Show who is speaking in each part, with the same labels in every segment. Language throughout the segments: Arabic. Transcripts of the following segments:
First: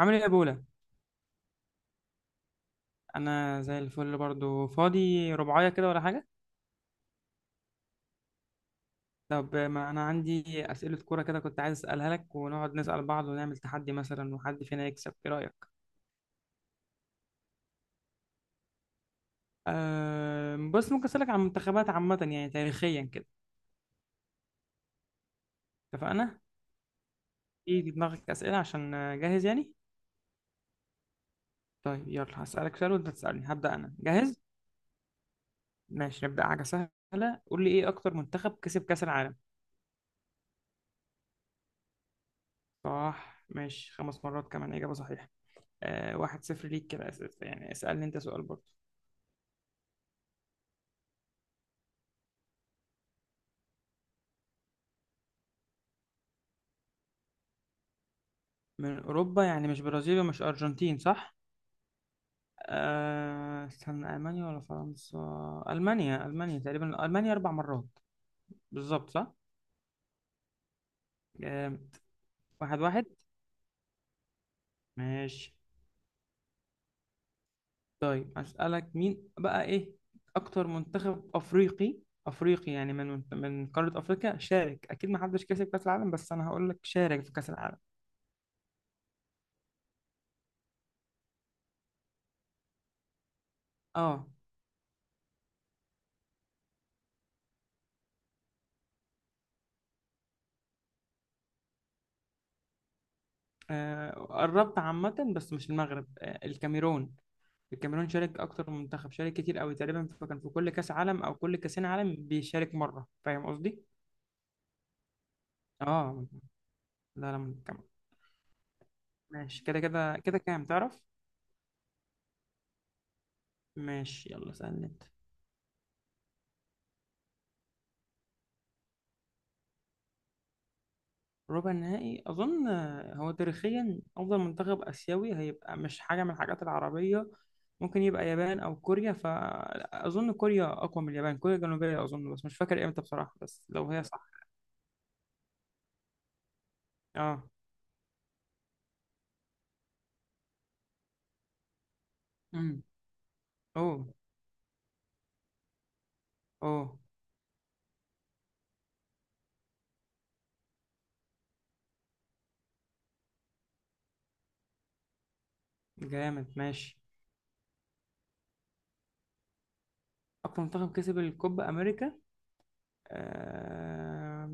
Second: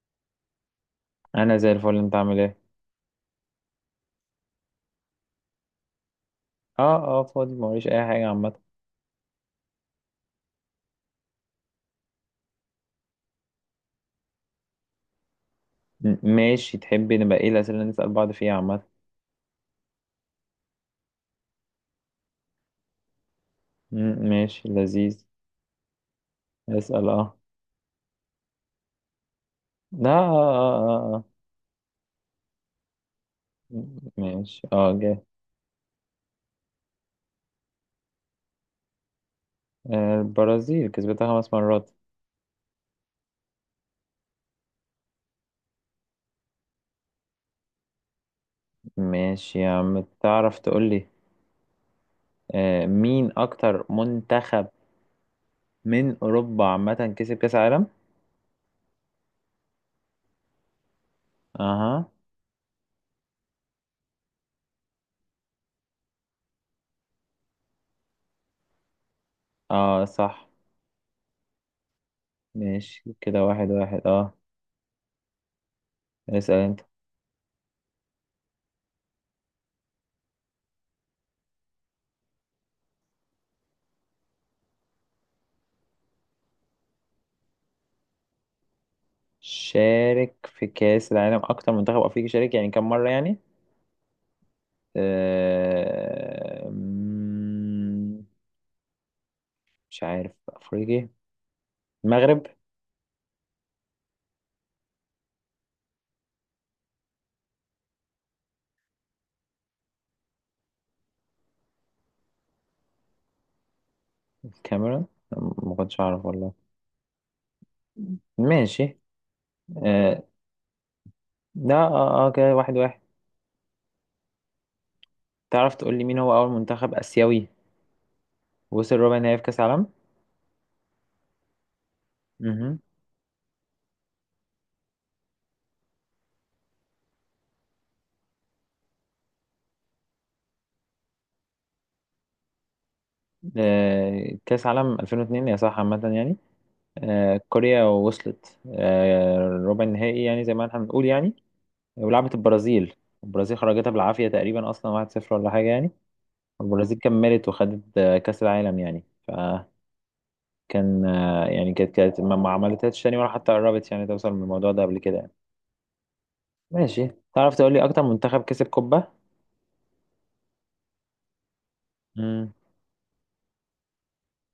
Speaker 1: عامل ايه يا بولا؟
Speaker 2: انا زي الفل، انت عامل ايه؟
Speaker 1: انا زي الفل برضو، فاضي رباعية كده ولا حاجة؟
Speaker 2: اه اه، فاضي موريش اي حاجه عامه.
Speaker 1: طب ما انا عندي اسئلة كورة كده، كنت عايز اسألها لك ونقعد نسأل بعض ونعمل تحدي مثلا وحد فينا يكسب. ايه رأيك؟
Speaker 2: ماشي، تحب نبقى ايه الاسئله اللي نسال بعض فيها عامه؟
Speaker 1: أه بس ممكن اسألك عن منتخبات عامة يعني تاريخيا كده؟
Speaker 2: ماشي، لذيذ.
Speaker 1: اتفقنا.
Speaker 2: اسال، اه.
Speaker 1: ايه في دماغك اسئلة عشان جاهز يعني؟
Speaker 2: لا، اه اه اه اه اه.
Speaker 1: طيب يلا هسألك سؤال وانت تسألني. هبدأ انا، جاهز؟
Speaker 2: ماشي، اه، جاي.
Speaker 1: ماشي نبدأ حاجة سهلة. قول لي ايه اكتر منتخب كسب كأس العالم؟
Speaker 2: البرازيل كسبتها خمس مرات.
Speaker 1: صح ماشي، 5 مرات كمان، إجابة صحيحة. أه 1-0 ليك كده. أسئلة يعني، اسألني انت سؤال برضو.
Speaker 2: ماشي يا عم، تعرف تقول لي مين اكتر منتخب من اوروبا عامه كسب كاس عالم؟
Speaker 1: من أوروبا يعني مش برازيل ومش أرجنتين صح؟
Speaker 2: اها.
Speaker 1: استنى، ألمانيا ولا فرنسا؟ ألمانيا، ألمانيا تقريبا، ألمانيا 4 مرات بالظبط صح؟
Speaker 2: اه، صح،
Speaker 1: آه، 1-1
Speaker 2: ماشي كده 1-1، اه.
Speaker 1: ماشي.
Speaker 2: اسال انت.
Speaker 1: طيب أسألك مين بقى، إيه أكتر منتخب أفريقي؟ أفريقي يعني من قارة أفريقيا شارك، أكيد ما حدش كسب كأس العالم بس أنا هقول لك شارك في كأس العالم.
Speaker 2: شارك في كأس العالم أكتر منتخب أفريقي شارك، يعني كم مرة يعني؟
Speaker 1: آه.
Speaker 2: أه... مم، مش عارف أفريقي. المغرب.
Speaker 1: قربت عامة بس مش المغرب. الكاميرون. الكاميرون شارك اكتر من منتخب، شارك كتير قوي، تقريبا فكان في كل كاس عالم او كل كاسين عالم بيشارك مره، فاهم قصدي؟
Speaker 2: الكاميرون. ما كنتش
Speaker 1: اه،
Speaker 2: أعرف والله.
Speaker 1: لا لا منتخب.
Speaker 2: ماشي.
Speaker 1: ماشي كده كده
Speaker 2: أه...
Speaker 1: كده كام تعرف؟
Speaker 2: لا، اه اه، كده 1-1.
Speaker 1: ماشي يلا سألني انت.
Speaker 2: تعرف تقول لي مين هو أول منتخب آسيوي وصل ربع نهائي في كأس العالم؟
Speaker 1: ربع النهائي اظن،
Speaker 2: مهم.
Speaker 1: هو تاريخيا افضل منتخب اسيوي هيبقى مش حاجه من الحاجات العربيه. ممكن يبقى يابان او كوريا، فاظن كوريا اقوى من اليابان، كوريا الجنوبيه اظن، بس مش فاكر امتى بصراحه، بس لو هي صح.
Speaker 2: كأس عالم 2002 يا صح، عامة يعني.
Speaker 1: اه.
Speaker 2: كوريا وصلت ربع النهائي، يعني زي ما احنا بنقول يعني. ولعبت
Speaker 1: امم.
Speaker 2: البرازيل. البرازيل خرجتها
Speaker 1: اوه.
Speaker 2: بالعافية تقريبا أصلا، 1-0 ولا حاجة يعني.
Speaker 1: اوه.
Speaker 2: البرازيل كملت وخدت كأس العالم يعني. فكان يعني كانت ما عملتهاش تاني ولا حتى قربت يعني توصل من الموضوع ده قبل كده يعني.
Speaker 1: جامد ماشي.
Speaker 2: ماشي، تعرف تقول لي أكتر منتخب كسب قبة؟
Speaker 1: أقوى منتخب كسب الكوبا أمريكا
Speaker 2: امم.
Speaker 1: آم،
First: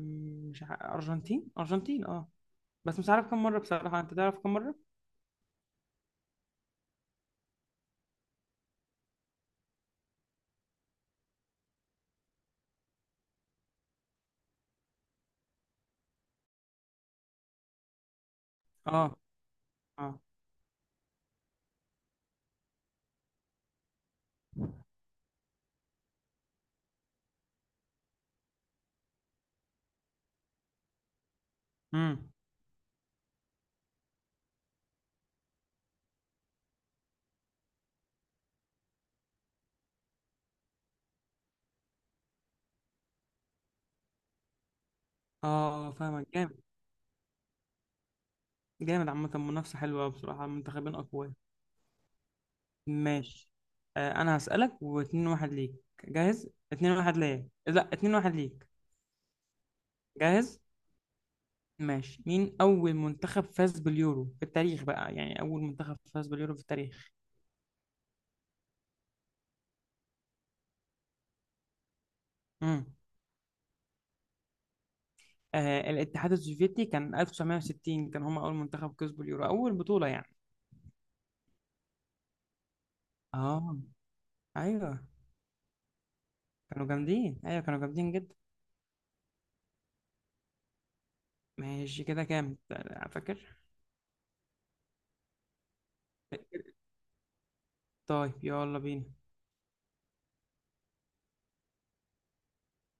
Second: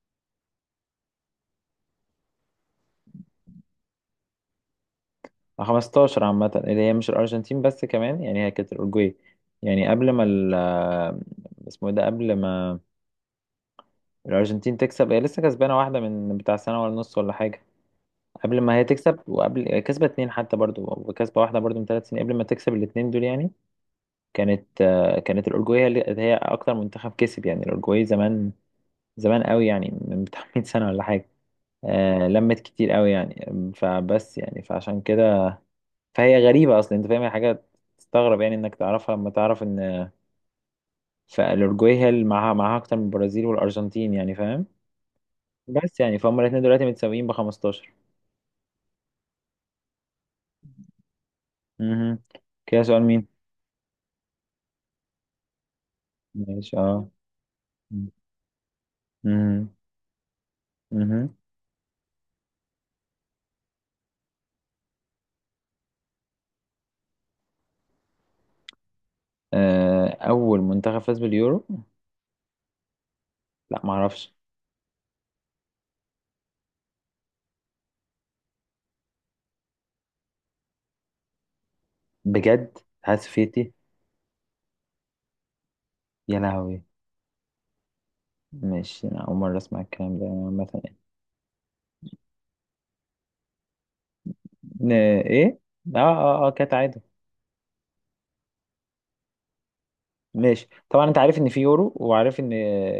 Speaker 1: مش أرجنتين، أرجنتين أه. بس مش عارف كم مرة بصراحة، أنت تعرف كم مرة؟
Speaker 2: 15، عامة اللي هي مش الأرجنتين بس، كمان يعني هي كانت الأورجواي. يعني قبل ما ال آه، اسمه إيه ده، قبل ما الأرجنتين تكسب، هي لسه كسبانة واحدة من بتاع سنة ولا نص ولا حاجة قبل ما هي
Speaker 1: أه.
Speaker 2: تكسب، وقبل كسبت
Speaker 1: أه.
Speaker 2: اتنين حتى برضو، وكسبة واحدة برضو من 3 سنين قبل ما تكسب الاتنين دول يعني. كانت الأورجواي هي أكتر منتخب كسب يعني. الأورجواي زمان زمان قوي يعني، من بتاع 100 سنة ولا حاجة.
Speaker 1: أمم.
Speaker 2: لمت كتير قوي يعني. فبس يعني فعشان كده، فهي غريبة أصلا، أنت فاهم هي حاجة تستغرب يعني إنك تعرفها، لما تعرف إن فالأورجواي هي اللي معاها أكتر من البرازيل والأرجنتين يعني، فاهم.
Speaker 1: أه
Speaker 2: بس يعني
Speaker 1: فاهمك
Speaker 2: فهم
Speaker 1: جامد.
Speaker 2: الاتنين دلوقتي متساويين ب 15.
Speaker 1: جامد عامة، منافسة حلوة أوي بصراحة، منتخبين أقوياء.
Speaker 2: مهم. كده سؤال مين؟
Speaker 1: ماشي. آه أنا هسألك، واتنين واحد ليك. جاهز؟
Speaker 2: ماشي،
Speaker 1: اتنين
Speaker 2: اه.
Speaker 1: واحد ليا، لا 2-1 ليك.
Speaker 2: مهم.
Speaker 1: جاهز؟
Speaker 2: مهم.
Speaker 1: ماشي، مين أول منتخب فاز باليورو في التاريخ بقى، يعني أول منتخب فاز باليورو في التاريخ؟
Speaker 2: أول منتخب فاز باليورو.
Speaker 1: امم.
Speaker 2: لا، معرفش.
Speaker 1: آه الاتحاد السوفيتي كان 1960، كان هم أول منتخب كسبوا اليورو، أول بطولة يعني.
Speaker 2: بجد، الاتحاد السوفيتي؟
Speaker 1: اه أيوه،
Speaker 2: يا لهوي.
Speaker 1: كانوا جامدين، أيوه كانوا جامدين جدا.
Speaker 2: ماشي، أنا أول مرة أسمع الكلام ده مثلا.
Speaker 1: ماشي كده كام فاكر؟
Speaker 2: ن- إيه؟ آه آه آه، كانت عادي.
Speaker 1: طيب يلا بينا.
Speaker 2: ماشي، طبعا أنت عارف إن في يورو وعارف إن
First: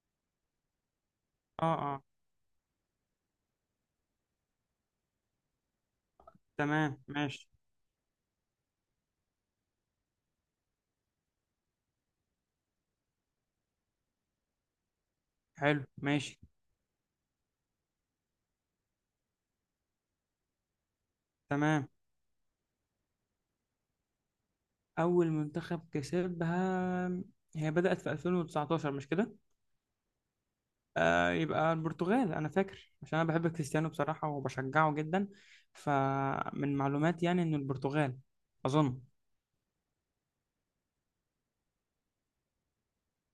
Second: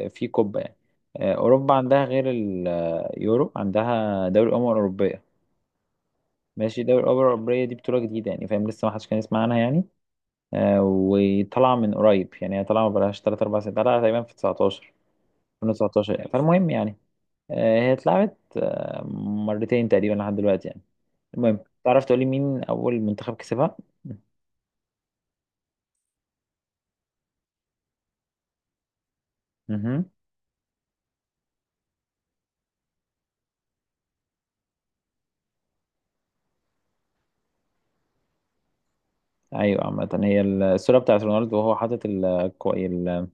Speaker 2: في كوبا يعني.
Speaker 1: اه
Speaker 2: أوروبا
Speaker 1: اه.
Speaker 2: عندها غير اليورو، عندها دوري الأمم الأوروبية. ماشي،
Speaker 1: تمام
Speaker 2: دوري الأمم
Speaker 1: ماشي.
Speaker 2: الأوروبية دي بطولة جديدة يعني، فاهم، لسه ما حدش كان يسمع عنها يعني. وطالعة من قريب، يعني هي طالعة ما بقالهاش 3 4 سنين، طالعة تقريبا في 19
Speaker 1: حلو
Speaker 2: 2019
Speaker 1: ماشي.
Speaker 2: فالمهم يعني. هي اتلعبت مرتين تقريبا لحد دلوقتي يعني. المهم،
Speaker 1: تمام،
Speaker 2: تعرف تقولي مين أول منتخب كسبها؟
Speaker 1: أول منتخب كسبها، هي بدأت في 2019 مش كده؟
Speaker 2: مهم.
Speaker 1: آه يبقى البرتغال، أنا فاكر عشان أنا بحب كريستيانو بصراحة وبشجعه جدا، فمن معلوماتي يعني إنه البرتغال أظن.
Speaker 2: أيوة، عامة هي الصورة بتاعت رونالدو وهو حاطط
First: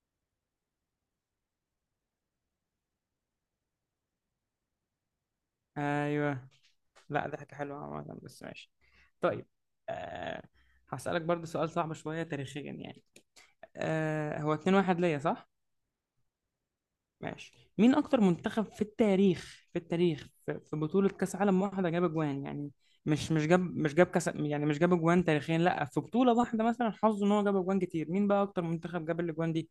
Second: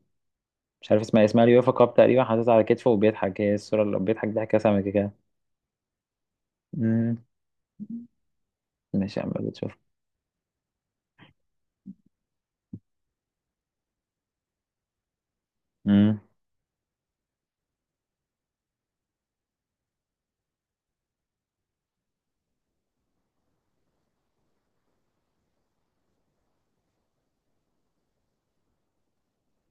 Speaker 2: مش عارف اسمها إيه، اسمها اليوفا كاب تقريبا، حاططها على كتفه وبيضحك، هي الصورة اللي بيضحك ضحكة سمكة كده كده.
Speaker 1: أيوه.
Speaker 2: مم.
Speaker 1: لا ده حاجة حلوة عامة بس ماشي.
Speaker 2: ماشي يا عم،
Speaker 1: طيب.
Speaker 2: بتشوف.
Speaker 1: أه هسألك برضو سؤال صعب شوية تاريخيا يعني. أه هو 2-1 ليا صح؟
Speaker 2: امم.
Speaker 1: ماشي، مين أكتر منتخب في التاريخ، في التاريخ، في بطولة كأس عالم واحدة جاب أجوان يعني، مش جاب كأس يعني، مش جاب أجوان تاريخيا لا، في بطولة واحدة مثلا حظه إن هو جاب أجوان كتير، مين بقى أكتر منتخب جاب الأجوان دي؟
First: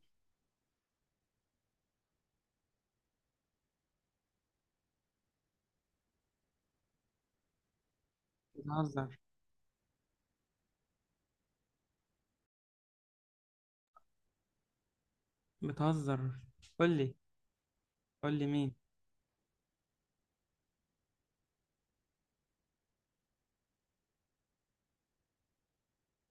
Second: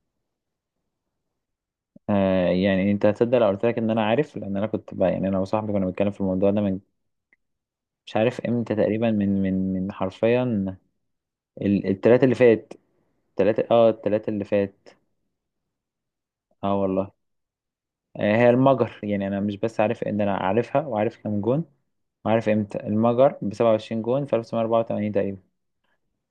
Speaker 2: يعني انت هتصدق لو قلت لك ان انا عارف، لان انا كنت بقى يعني، انا وصاحبي كنا بنتكلم في الموضوع ده من مش عارف امتى تقريبا،
Speaker 1: بتهزر.
Speaker 2: من حرفيا التلاتة اللي فات. التلاتة اللي فات.
Speaker 1: بتهزر.
Speaker 2: اه،
Speaker 1: قول
Speaker 2: والله.
Speaker 1: لي. قول لي
Speaker 2: هي
Speaker 1: مين؟
Speaker 2: المجر يعني، انا مش بس عارف ان انا عارفها وعارف كام جون وعارف امتى، المجر ب 27 جون في 1984 تقريبا.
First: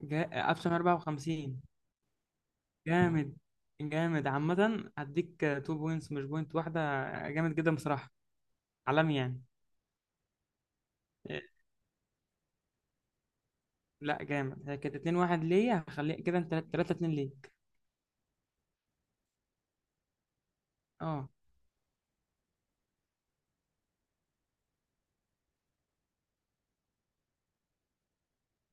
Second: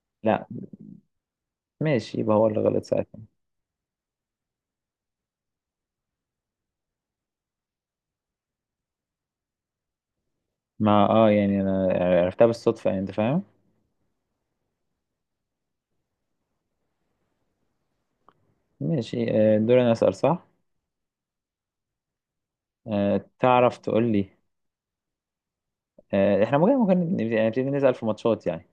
Speaker 2: لا.
Speaker 1: 1954.
Speaker 2: ماشي، يبقى هو اللي غلط ساعتها.
Speaker 1: جامد. جامد عامة، هديك تو بوينتس مش بوينت واحدة. جامد جدا بصراحة. عالمي يعني.
Speaker 2: ما
Speaker 1: إيه،
Speaker 2: يعني انا عرفتها بالصدفة يعني، انت فاهم.
Speaker 1: لا جامد. هي كانت 2-1 ليا، هخليها كده انت 3-2 ليك.
Speaker 2: ماشي، دور انا اسأل، صح.
Speaker 1: اه
Speaker 2: تعرف تقول لي احنا ممكن يعني نبتدي نسأل في ماتشات يعني.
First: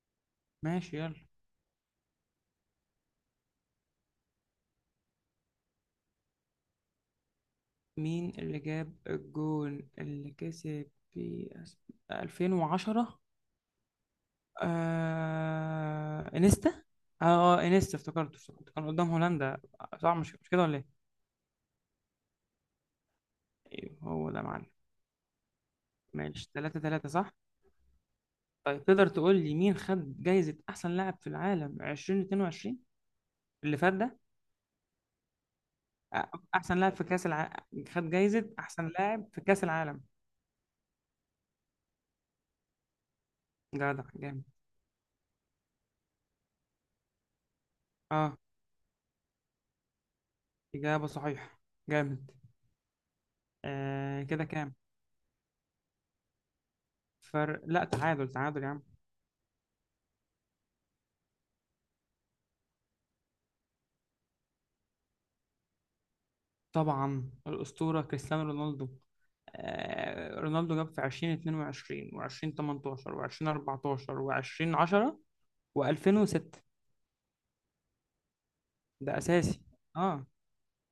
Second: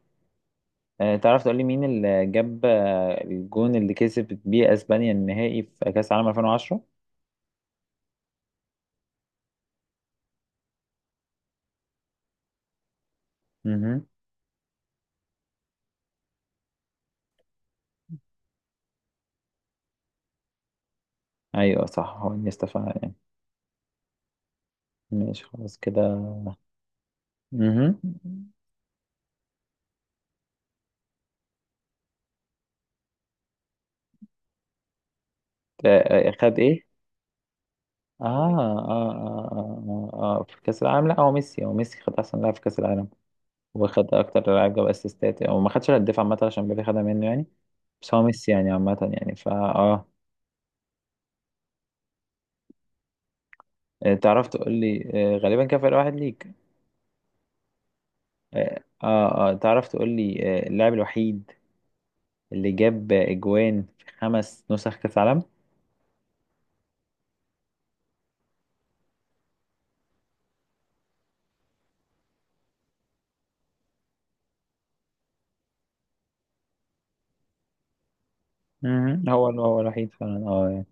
Speaker 1: ماشي يلا.
Speaker 2: تعرف تقول لي مين اللي جاب الجون اللي كسبت بيه اسبانيا النهائي في كأس العالم 2010؟
Speaker 1: مين اللي جاب الجون اللي كسب في 2010؟
Speaker 2: امم.
Speaker 1: انيستا. اه انيستا، افتكرته افتكرته كان قدام هولندا صح، مش مش كده ولا ايه؟
Speaker 2: ايوه، صح، هو انيستا فعلا يعني.
Speaker 1: أيوه، هو ده يا معلم.
Speaker 2: ماشي، خلاص كده.
Speaker 1: ماشي، 3-3 صح.
Speaker 2: مهم.
Speaker 1: طيب تقدر تقول لي مين خد جايزة أحسن لاعب في العالم 2022 اللي فات ده؟ أ-
Speaker 2: خد
Speaker 1: أحسن
Speaker 2: ايه؟
Speaker 1: لاعب في كأس العالم، خد جايزة أحسن لاعب في كأس العالم.
Speaker 2: في كأس العالم، لا، هو ميسي، خد أحسن لاعب في كأس العالم
Speaker 1: جدع
Speaker 2: وخد أكتر
Speaker 1: جامد.
Speaker 2: لاعب جاب أسيستات، أو ما خدش الهداف عامة عشان بيبي خدها منه يعني. بس هو
Speaker 1: أه
Speaker 2: ميسي يعني عامة يعني فا آه
Speaker 1: إجابة صحيحة. جامد. آه كده
Speaker 2: تعرف تقول
Speaker 1: كام؟
Speaker 2: لي غالبا كان فرق واحد ليك.
Speaker 1: فرق لا، تعادل تعادل يا عم.
Speaker 2: تعرف تقول لي اللاعب الوحيد اللي جاب أجوان في خمس نسخ كأس العالم؟
Speaker 1: طبعا الأسطورة كريستيانو رونالدو. آه رونالدو جاب في 2022 و2018 و2014 و2010 و2006. ده
Speaker 2: مهم. هو
Speaker 1: أساسي.
Speaker 2: هو الوحيد
Speaker 1: أه
Speaker 2: فعلا يعني.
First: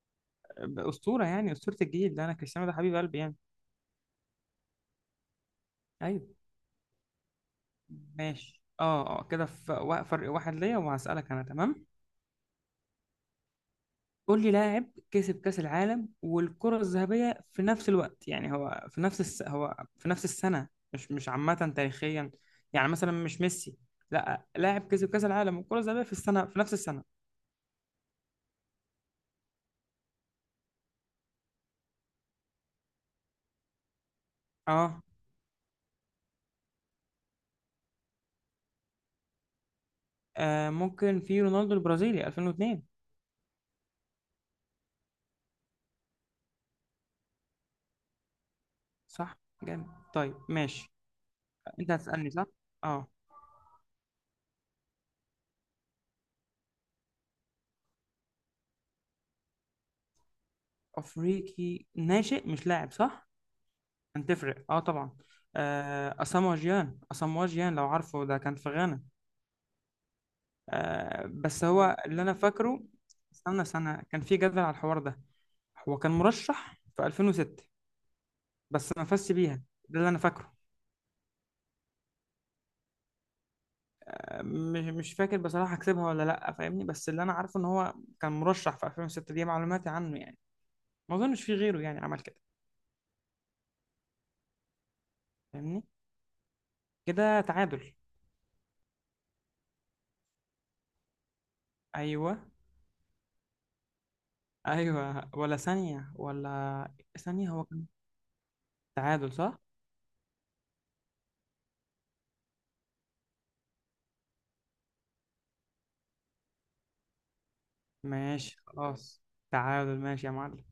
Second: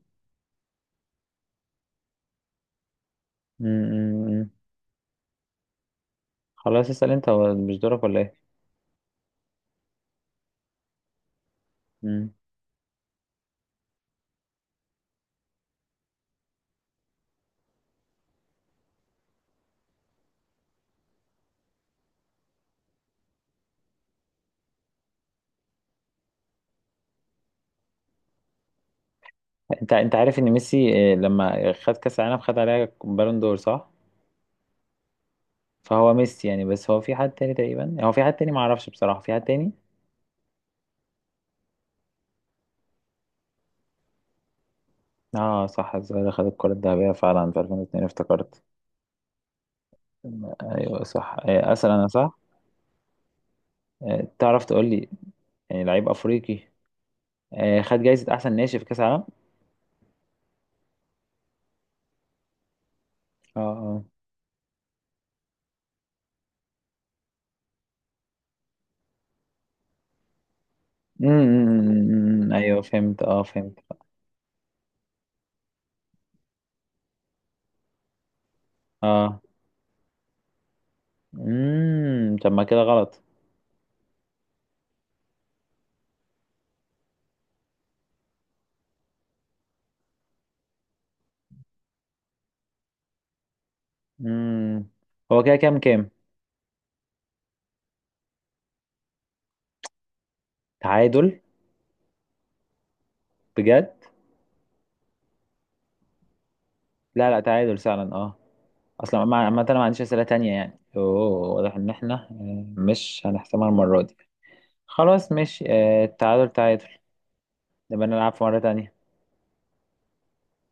Speaker 1: أسطورة يعني، أسطورة الجيل ده أنا، كريستيانو ده حبيب قلبي يعني.
Speaker 2: مم، مم، مم.
Speaker 1: ايوه.
Speaker 2: خلاص، اسأل أنت، هو مش دورك ولا؟
Speaker 1: ماشي اه اه كده، في فرق واحد ليا، وهسألك انا تمام.
Speaker 2: إيه؟
Speaker 1: قول لي لاعب كسب كأس العالم والكرة الذهبية في نفس الوقت يعني، هو في نفس السنة، مش مش عامة تاريخيا، يعني مثلا مش ميسي، لا لاعب كسب كأس العالم والكرة الذهبية في السنة في نفس السنة.
Speaker 2: انت عارف ان ميسي، لما خد كاس العالم خد عليها بالون دور، صح.
Speaker 1: اه,
Speaker 2: فهو ميسي يعني، بس هو في حد تاني تقريبا، هو في حد تاني ما اعرفش بصراحه، في حد تاني.
Speaker 1: ممكن في رونالدو البرازيلي 2002.
Speaker 2: اه، صح، الظاهر خد الكره الذهبيه فعلا في 2002 افتكرت.
Speaker 1: صح. جامد. طيب ماشي.
Speaker 2: ايوه، صح، اسال
Speaker 1: انت
Speaker 2: انا،
Speaker 1: هتسألني
Speaker 2: صح.
Speaker 1: صح. اه.
Speaker 2: تعرف تقول لي يعني لعيب افريقي خد جايزه احسن ناشئ في كاس العالم.
Speaker 1: افريقي ناشئ مش لاعب صح؟
Speaker 2: اه، اه.
Speaker 1: كانت تفرق اه طبعا. آه اسامو جيان، اسامو جيان لو عارفه ده كان في غانا. آه
Speaker 2: أمم،
Speaker 1: بس
Speaker 2: أمم،
Speaker 1: هو اللي انا
Speaker 2: أمم، أمم، ايوه
Speaker 1: فاكره.
Speaker 2: فهمت، اه،
Speaker 1: استنى،
Speaker 2: فهمت.
Speaker 1: سنة كان في جدل على الحوار ده. هو كان مرشح في 2006 بس ما فازش
Speaker 2: اه.
Speaker 1: بيها. ده اللي انا فاكره.
Speaker 2: طب، ما كده غلط.
Speaker 1: مش مش فاكر بصراحة كسبها ولا لا فاهمني، بس اللي انا عارفه ان هو كان مرشح في 2006، دي معلوماتي عنه يعني. ما اظنش في غيره يعني عمل كده،
Speaker 2: امم هو كده كام
Speaker 1: فاهمني.
Speaker 2: كام؟
Speaker 1: كده تعادل.
Speaker 2: تعادل.
Speaker 1: ايوه.
Speaker 2: بجد؟
Speaker 1: ايوه ولا ثانية ولا؟
Speaker 2: لا، لا،
Speaker 1: ثانية هو
Speaker 2: تعادل
Speaker 1: كان،
Speaker 2: فعلا، اه. اصلا
Speaker 1: تعادل صح.
Speaker 2: عامة انا ما عنديش اسئله تانية يعني، اوه. واضح ان احنا مش هنحسمها المره دي. خلاص، ماشي، التعادل تعادل. نبقى نلعب في
Speaker 1: ماشي
Speaker 2: مره تانية.
Speaker 1: خلاص. تعادل ماشي يا معلم.